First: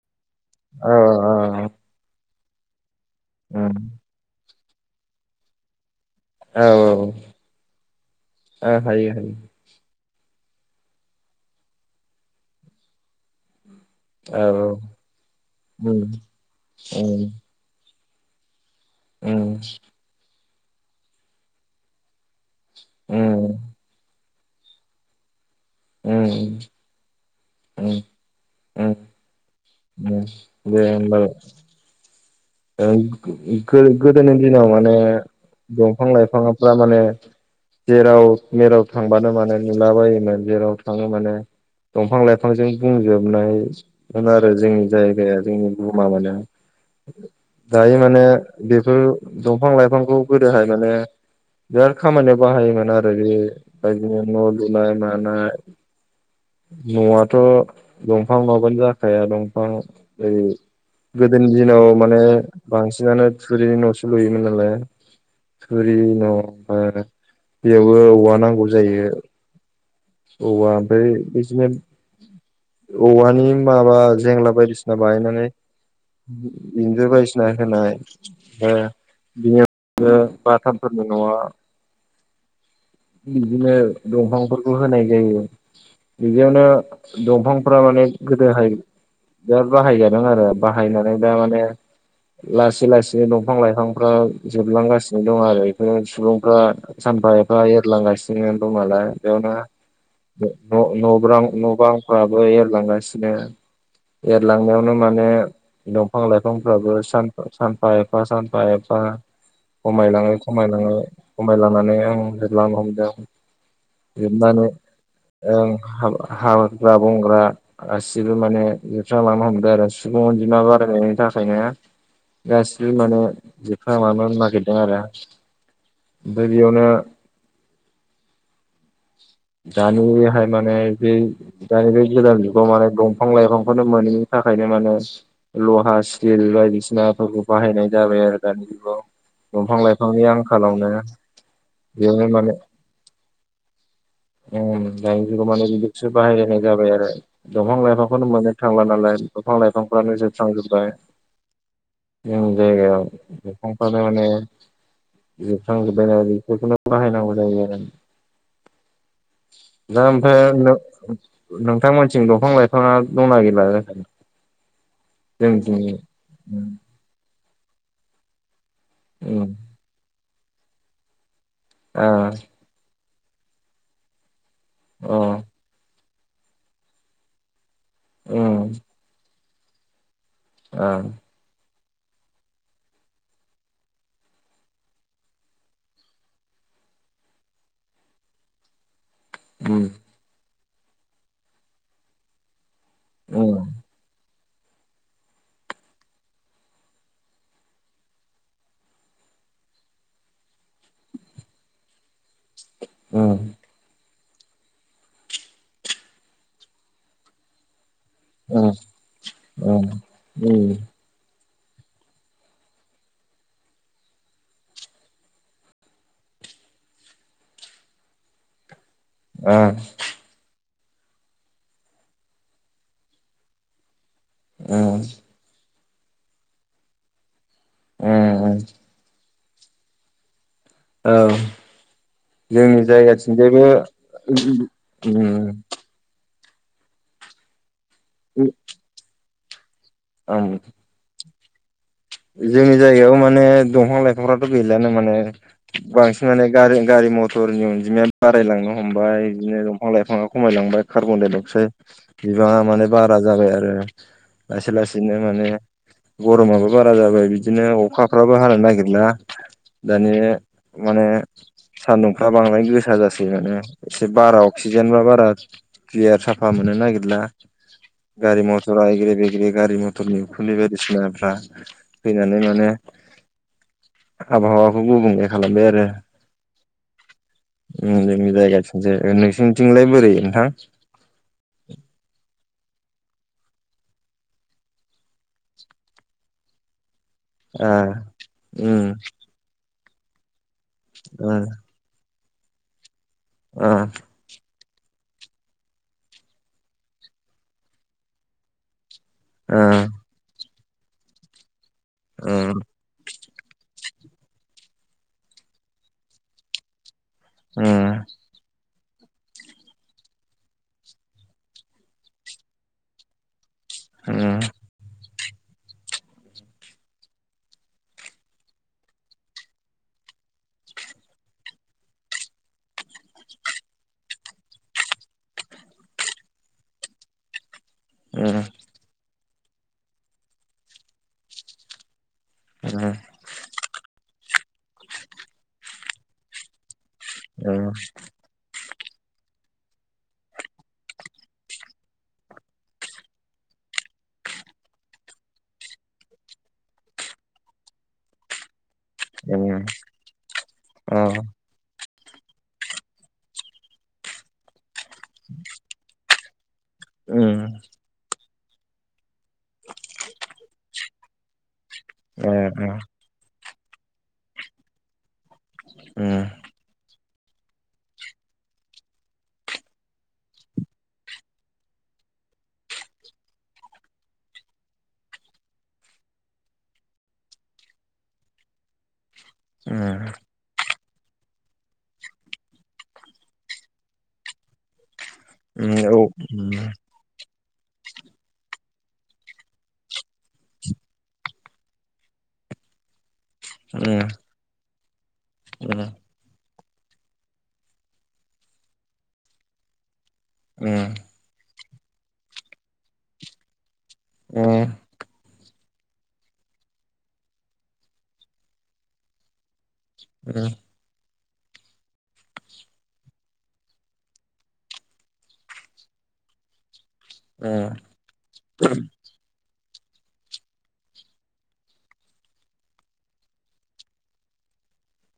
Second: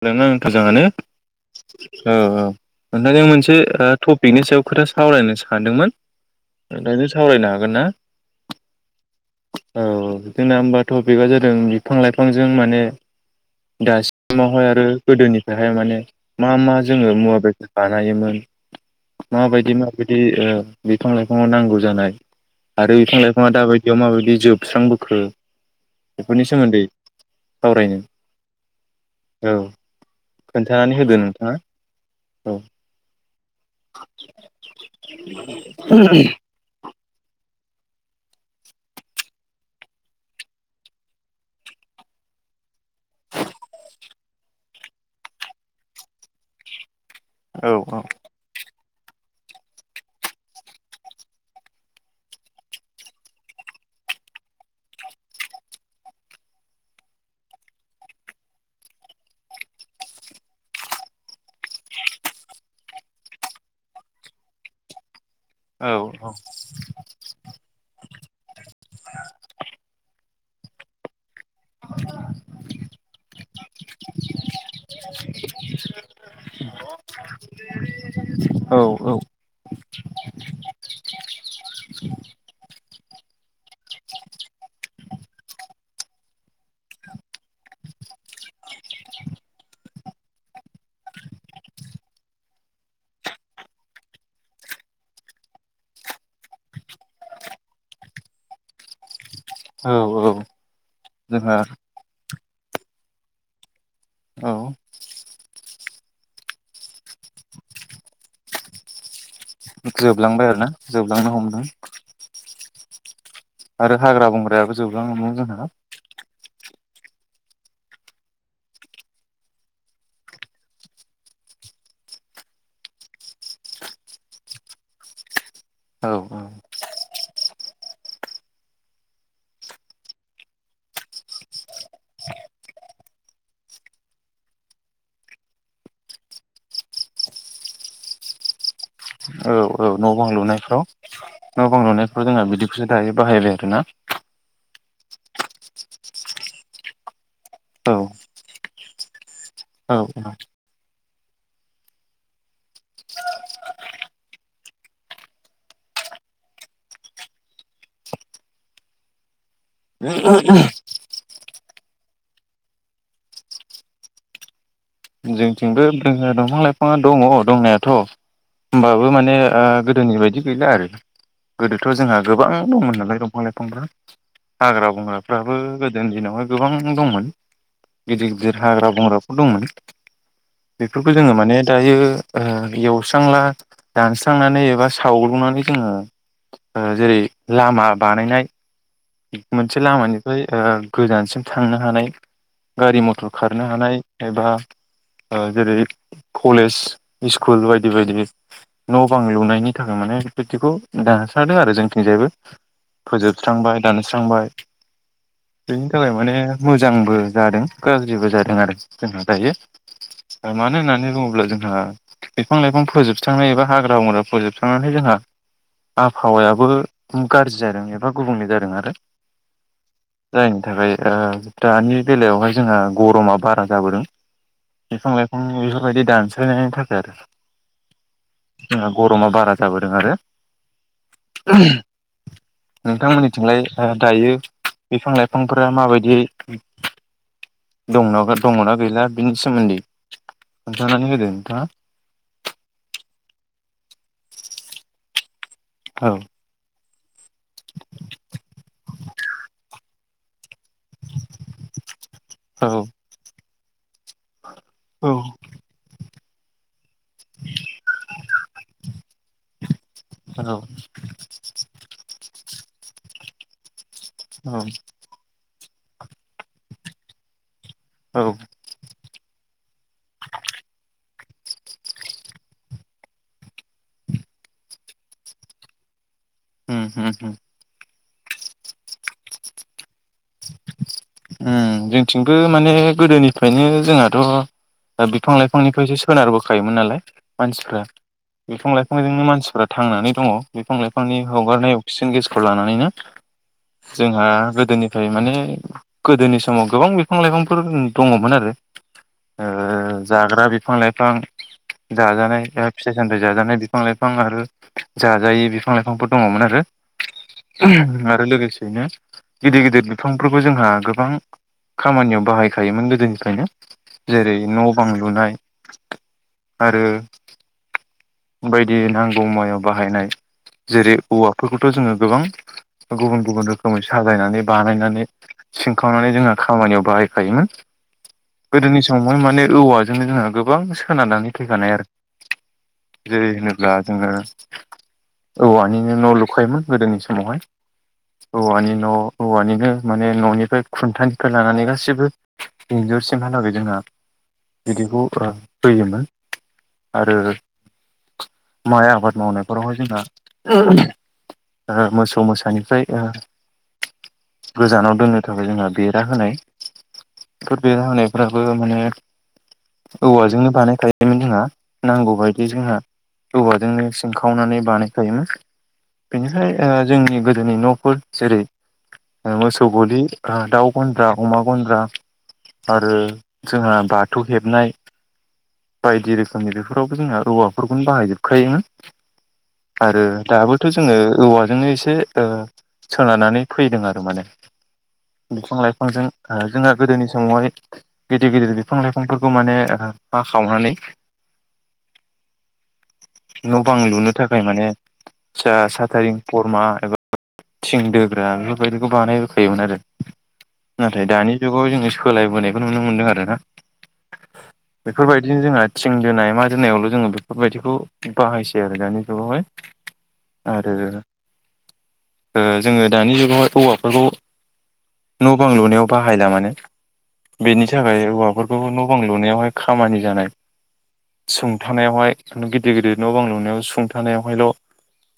नोंङो औ [inaudible] औ औ नोंथांजों मोनसे उम टपिकनि सायाव खोथा सावरायनो सो सान्दोंमोन। औ औ ओ हायो । औ जोंना होमबा टपिकआ जादों बिफां लाइफांजों माने दास औ आसामावहाय औ आरो गोदोनिफ्रायहाय माने उम मा मा जोङो उम मुवा बेसाद थायोमोन उम माबायदि माबायदि ओ बिफां लाइफाङाव नांगौ जानाय आरो बिफां उम लाइफाङा दाबादियाव माबादि जोबस्रांबोखो? उम सोमोन्दै उम सावरायनो उम । औ उम दे खोन्थानानै होदो होनबालाय । नोंथाङा औ ओं। गो गोदोनि दिनाव माने दंफां लाइफांफ्रा माने जेराव मेराव थांबानो माने नुला बायोमोन जेराव थाङो माने दंफां लाइफांजों बुंजोबनायमोन आरो जोंनि जायगाया जोंनि बुहुमा माने । औ दायो औ माने बे बे दंफां लाइफांखौ गोदोहाय माने बिराद खामानियाव बाहायोमोन आरो बे बादिनो न'लुनाय मानाय न'आथ' दंफां नङाबानो जाखाया दंफां ओ गोदोनि दिनाव माने बांसिनानो थुरिनि न'सो लुयोमोन नालाय । औ थुरिनि न'ओमफाय बेयावबो औवा नांगौ जायो । औवा ओमफाय बिदिनो औवानि माबा जेंला बायदिसिना बायनानै इन्जुर बायदिसिना होनाय औ ओमफाय औ बिनि [unintelligible] बाथामफोरनि न'आ बिदिनो दंफांफोरखौ होनाय जायो बिदियावनो दंफांफ्रा माने गोदोहाय बिराद बाहायजादों आरो बाहायनानै दा माने लासै लासै दंफां लाइफांफ्रा जोबलांगासिनो दं आरो बेफोर सुबुंफ्रा सानफा एफा लांगासिनो दं नालाय औ औ बेयावनो न' न'ब्रां जोंहा न'बांफोरा एरलांगासिनो औ एरलांनायावनो माने दंफां लाइफांफ्राबो सान सानफा एफा सानफा एफा खमायलाङै जोबलांबाय आरो ना खमायलाङै जोबलांनो हमदों खमायलांनानै [unintelligible] लांनो हमदों । आरो हाग्रा बंग्रायाबो जोबलांनो हमो जोंहा। ओं हाग्रा बंग्रा गासिबो माने जोबस्रांलांनो हमदों आरो सुबुं अनजिमा बारायनायनि थाखायनो गाससिबो माने जोबस्रांलांनो नागिरदों आरो औ ओमफाय बेयावनो दानिहाय माने बे दानि बे गोदान जुगाव माने दंफां लाइफांखौनो मोनैनि थाखायनो माने लहा स्टिल बायदिसिनाफोरखौ बाहायनाय जाबाय आरो दानि जुगाव। औ दंफां न' लाइफांनि बां लुनायफ्राव आंखालावनो न' बां लुनायफ्राव बेयावनो जोंहा माने बिदिखौसो दायो बाहायबाय आरो ना? उम दानि जुगाव माने बिदिसो बाहायलायनाय जाबाय आरो दंफां औ लाइफांखौनो मोननो थांला नालाय दफां औ लाइफांफ्रानो जोबस्रांजोब्बाय। जोंनि जायगायाव दफांफ्रानो माने जोबस्रांजोबाय नाय बेफोरखौनो बाहायनांगौ जायो आरो। दा औ ओमफ्राय नोंथां मोनथिं दंफां लाइफांङा दंना गैला जाखो? जोंथिंबो [unintelligible] दंफां लाइफाङा दङ दंनायाथ' होमबाबो माने उम ओ गोदोनि बायदि गैला आरो। गोदोथ' आ जोंहा गोबां दंमोन नालाय दं फां लाइफांफोरा हाग्रा अ बंग्राफ्राबो गो जोंनि दिनावहाय गोबां दंमोन। गिदिर गिदिर उम हाग्रा बंग्रा दंमोन। आ बेफोरखौ जोङो माने दायो ओ एवस्रांला दानस्रांनानै एबा सावग्लुंनानै जोङो ओ जेरै लामा बानायनाय मोनसे उम लामानिफ्राय ओ गोजानसिम थांनो हानाय गारि मथर खारनो उम हानाय एबा ओ जेरै कलेज इस्कुल बायदि बायदि न' बां लुनायनि थाखाय माने बैदिखौ दानस्रांदों आरो जोंथिंजायबो उम फोजोबस्रांबाय। दानस्रांबाय बेनि थाखाय माने मोजांबो जादों गाज्रिबो जादों उम आरो जोंहा दायो। उम उम ओ मानो होननानै बुङोब्ला जों ओ बिफां लाइफां फोजोबस्रांनाय एबा हाग्रा बंग्रा फोजोबस्रांनानै जोंहा आबहावायाबो गारजि जादों एबा गुबुंले जादों। आरो ओ थाखाय ओ दानि बेलायावहाय जोंहा गरमा बारा जाबोदों। उम उम बिफां लाइफां [unintelligible] बेफोरबायदि दानस्रायनायनि थाखाय आरो उम जोंहा गर'मा बारा जाबोदों आरो औ जोंनि जायगाथिं लाय ओ दायो बिफां लाइफांफोरा माबायदि [unintelligible] दंनाबा दङना गैला? बिनि सोमोन्दै उम खोनथानानै होदो मा जोंनि जायगायाव माने दंफां लाइफांफ्राथ' गैलानो माने औ बांसिन माने गारों गारि मथरनि अनजिमाया बारायलांनो हमबाय बिदिनो दंफां लाइफाङा खमायलांबाय कारबनडाइ अक्साइद बिबाङा औ माने बारा जाबाय आरो जाया लासै लासैनो औ माने गरमाबो बारा जाबाय बिदिनो अखाफ्राबो हानो नागिरला दानि औ माने सान्दुंफ्रा बांद्राय गोसा जासै माने एसे बारा औ अक्सिजेन बा बारा क्लियार साफा मोननो नागिरला औ गारि मटर आगिर बे बे गारि मट टरनि उखुनि बायदिसिना फ्रा फैनानै माने आबहावाखौ गुबुंले खालामबाय आरो होम होम होम ओम जोंनि जायगाथिंजाय नोंसोरनिथिंलाय बोरै उम जोंथिंबो माने गोदोनिफ्रायनो जोंहाथ' बिफां लाइफांनिफ्रायसो सोनारबोखायोमोन नालाय मानसिफ्रा नोंथां बिफां जों लाइफांजोंनो मानसिफ्रा थांनानै दङ बिफां लाइफांनि हगारनाय अक्सिजेन गेस खौ लानानैनो जोंहा गोदोनिफ्राय माने गोदोनि समाव गोबां बिफां लाइफांफोर दङमोन आरो ओ जाग्रा बे बिफां लाइफां जाजानाय फिथाइ सामथाइ जाजानाय बिफां लाइफां बिफां आरो जाजायै बिफां लाइफांफोर दङमोन आरो आरो लोगोसेयैनो गिदिर गिदिर बि बिफांफोरखौ जोंहा गोबां खामानियाव बाहायखायोमोन गोदोनिफ्रायनो जेरै न' बां लुनाय आरो बायदि नांगौ मुवायाव बाहायनाय जेरै औवाफोरखौथ' जोङो गोबां गुबुन गुबुन रोखोमै साजायनानै बानायनानै सिनखावनानै जोङो खामानियाव बाहायखायोमोन गोदोनि सम ओम मा माने औवाजोंनो जोंहा गोबां सोननानै फैखानाय आरो उम ब्ला जोङो औवानिनो न' लुखायोमोन गोदोनिस मावहाय औवा नि न' औवानिनो माने न'निफ्राय खुन्थानिफ्राय लानानै गासिबो इन्जुरसिमहालागै जोंहा बिदिखौ होयोमोन आरो माइ आबाद मावनायफोरावहाय जोंना ओ मोसौ मोसौ मोसानिफ्राय गोजानाव दोननो थाखाय जोंहा बेरा होनाय ओम दाबो माने औवाजोंनो बानायखायोमोन जोंहा ना ए ओम औवाजोंनो सिंखावनानै बानायखायोमोन बेनिखाय ओ जोंनि गोदोनि न'फोर जेरै ओ मोसौ गलि ओ दाउ गन्द्रा अमा गन्द्रा आरो जोंहा बाथौ हेबनाय बायदि रोखोमनि बेफोरावबो जोंहा औवाफोरखौनो बाहायजोबखायोमोन आरो दाबो थ' जोङो औवाजोंनो एसे ओ सोनारानानै फैदों आरो माने बिफां लाइफांजों ओ जोंहा गोदोनि समावहाय गिदिर गिदिर बिफां लाइफांफोरखौ माने ओ हाखावनानै न' बां लुनो थाखाय माने आतसा सतारिं फरमा एबा थिं दोग्रा बेफोरबायदिखौ बानायबोखायोमोन आरो नाथाय दानि जुग खौ जोङो सोलायबोनायखौ नुनो मोन्दों आरो ना बेफोरबायदिनो जोंङो थिंदोनाय मा दोनायावल' जोङो बेफोरबायदिखौ बाहायसै आरो दानि जुगावहाय आरो ओ जोङो दानि जुगावहाय औवाफोरखौ न' बां लुनायाव बाहायला माने बेनि थाखाय औवाफोरखौ न' बां लुनायावहाय खामानि जानाय सुंथानायावहाय गिदिर गिदिर न' बां लुनायाव सुंथानायावहायल'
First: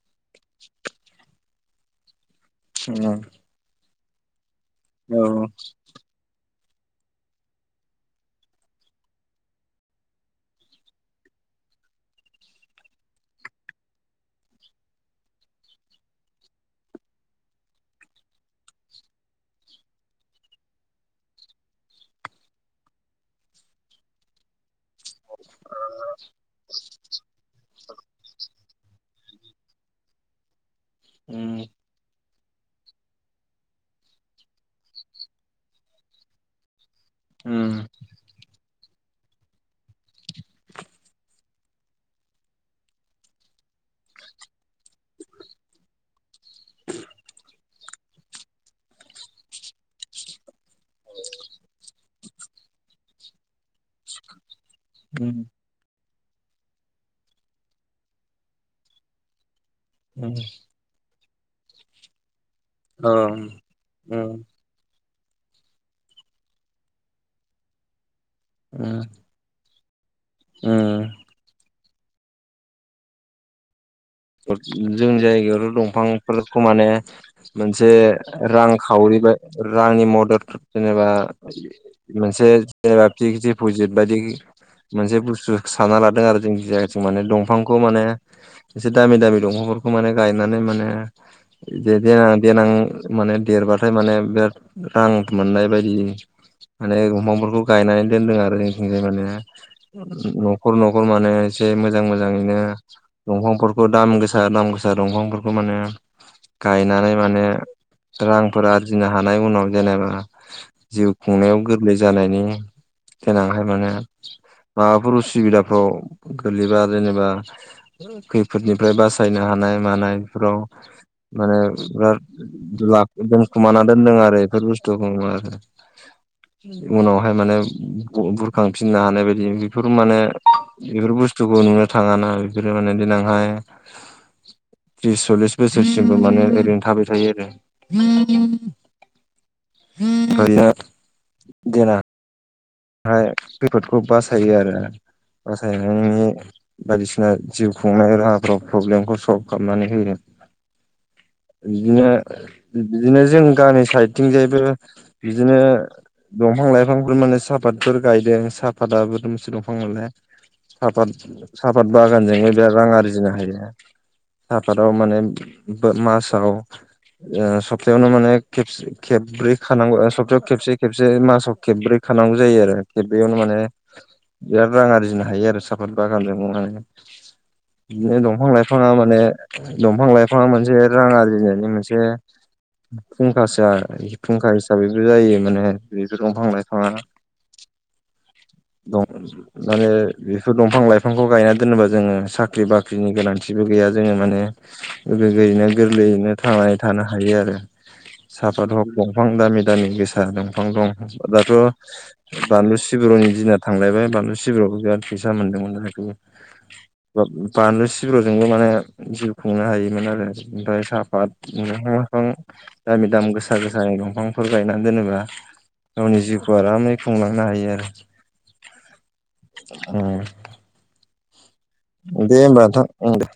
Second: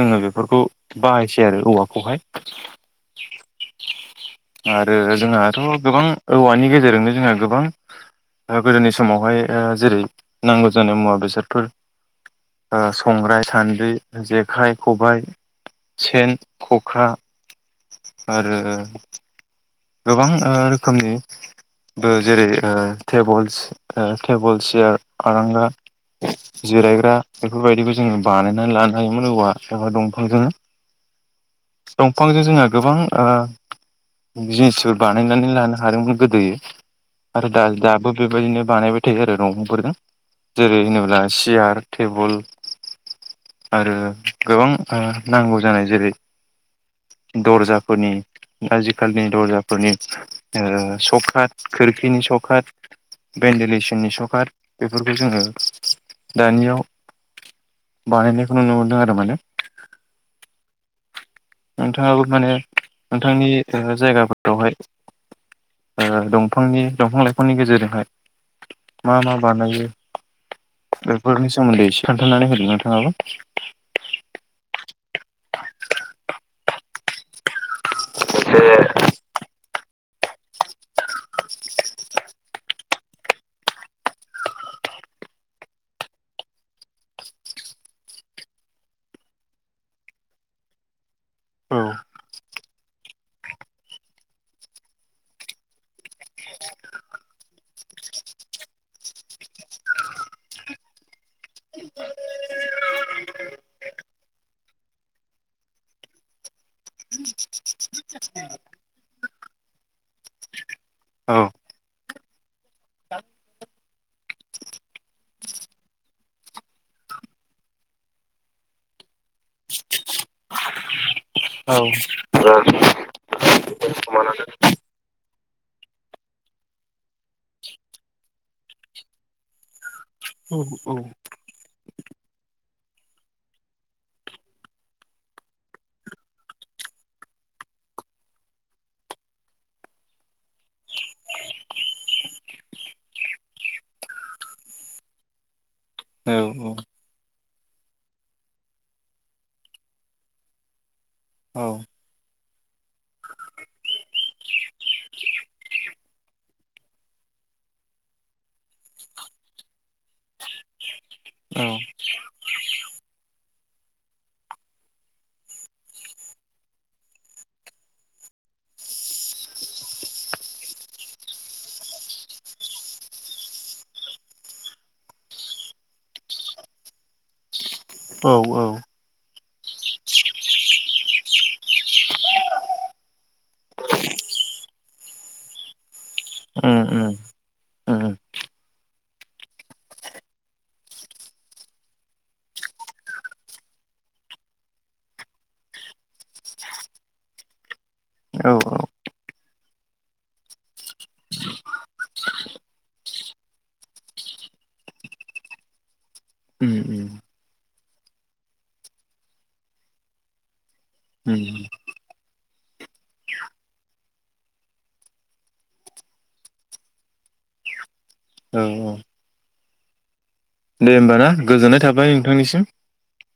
जोङो बेफोरखौ बाहायसै आरो औवाखौहाय [inaudible] आरो जोंहाथ' गोबां औवानि गेजेराव ओरैनो जों गोबां ओ गोदोनि समावहाय जेरै नां जानाय मुवा बेसादफोर ओ संग्राय, सान्द्रि, जेखाइ, खबाइ, सेन, खखा, आरो गोबां रोखोमनिबो जेरै ओ टेबोल सियार आरांगा जिरायग्रा बेफोरबायदिखौ जोङो बानायनानै लानो हायोमोन औवा दंफां जोङो उम बिफांजों जोङो गोबां ओ जिनिसफोर बानायनानै लानो हादोंमोन गोदो आरो दा दाबो बेबायदिनो बानायबाय थायो आरो दंफां फोरखौ जेरै होनोब्ला सियार टेबोल आरो गोबां ओ नांगौ जानाय जेरै दरजा आजिखालिनि दरजाफोरनि सकात खोरखिनि सकात भेन्टिलेसननि सकात जोङो दानियाव बानायनायखौ नुनो मोनदों आरो माने उम नोंथांङाबो माने नोंथांनि जायगाफोरावहाय दंफांनि दंफां लाइफांनि गेजेरजोंहाय मा मा बानायो बेफोरनि सोमोनदै खोन्थानानै होदों नोंथांङाबो जोंनि जायगायावथ' दंफांफोरखौ माने मोनसे रां खावरिबाय रांनि मद द जेनेबा मोनसे जेनेबा फिक्स दिपजिट बायदि मोनसे बुस्थु सानना लादों आरो जों जाय माने दंफांखौ माने एसे दामि दामि दंफांफोरखौ माने गायनानै माने औ [inaudible] देनां माने देरबाथाय माने बिराद रां मोननाय बायदि माने दंफांफोरखौ गायनानै दोनदों आरो जोंनिथिंजाय माने न'खर न'खर माने एसे मोजां मोजाङैनो दंफां फोरखौ दाम गोसा दाम गोसा दंफांफोरखौ माने गायनानै माने रांफोर आरजिनो हानाय उनाव जेनेबा जिउ औ खुंनायाव गोरलै जानायनि गेनांहाय माने माबाफोर उसुबिदाफ्राव गोग्लैबा जेनेबा खै फोदनिफ्राय बासायनो हानाय मानायफोराव माने औ [unintelligible] लाख दोमखुमाना दोनदों आरो बेफोर बुस्थुखौ आरो उनावहाय माने बुरखांफिननो हानाय बायदि बेफोर माने औ बेफोर बुस्थुखौ नुनो थाङाना बेफोरो माने देनां फाय त्रिस सल्लिस बोसोरसिमबो माने ओरैनो थाबाय थायो आरो [unintelligible] फाय खैफोदखौ बासायो आरो बासायनानि बायदिसिना जिउ खुंनाय राहाफोराव प्रब्लेमखौ सल्फ खामनानै होगोन बिदिनो बिदिनो जों गामि साइडथिंजायबो बिदिनो दंफां-लाइफांफोर माने सा पातफोर गायदों सापाताबो मोनसे दंफां मोनलाय सापात सापात बागानजोंनो बिराद रां आरजिनो हायो सापादाव माने मासाव सप्तायावनो माने खेब खेबब्रै खानांगौ सप्तायाव खेबसे खेबसे मासाव खेबब्रै खानांगौ जायो आरो बेयावनो माने बिराद रां आरजिनो हायो आरो सापात बागानजों माने बिदिनो औ दंफां औ लाइफाङा माने दंफां लाइफाङा मोनसे रां आरजिनायनि मोनसे फुंखासोआ फुंखा हिसाबैबो जायो माने बेबो दंफां उम लाइफाङा। उम दं माने बेफोर दंफां लाइफांखौ गायना दोनोबा जोङो साख्रि बाख्रिनि गोनांथिबो गैया जोङो माने गोग्गोयैनो गोरलैयैनो थांनानै थानो हायो आरो औ औ सापात हक दंफां दामि दामि गोसा दंफां दं दाथ' बानलु सिब्रुनि दिना थांलायबाय बानलु सिब्रुआवबो बिराद फैसा मोनदोंमोन जाहाथु उम उम बानलु सिब्रुजोंबो माने जिउ खुंनो हायोमोन आरो ओमफ्राय सापात उम दंफां लाइफां दामि दाम गोसा गोसानि दंफांफोर गायनानै दोनोबा गावनि जिउखौ आरामै फुंलांनो हायो आरो औ ओम। दे होमबा ना? गोजोननाय थाबाय दे नोंथांनिसिम ओमबा [unintelligible] दे उम दे।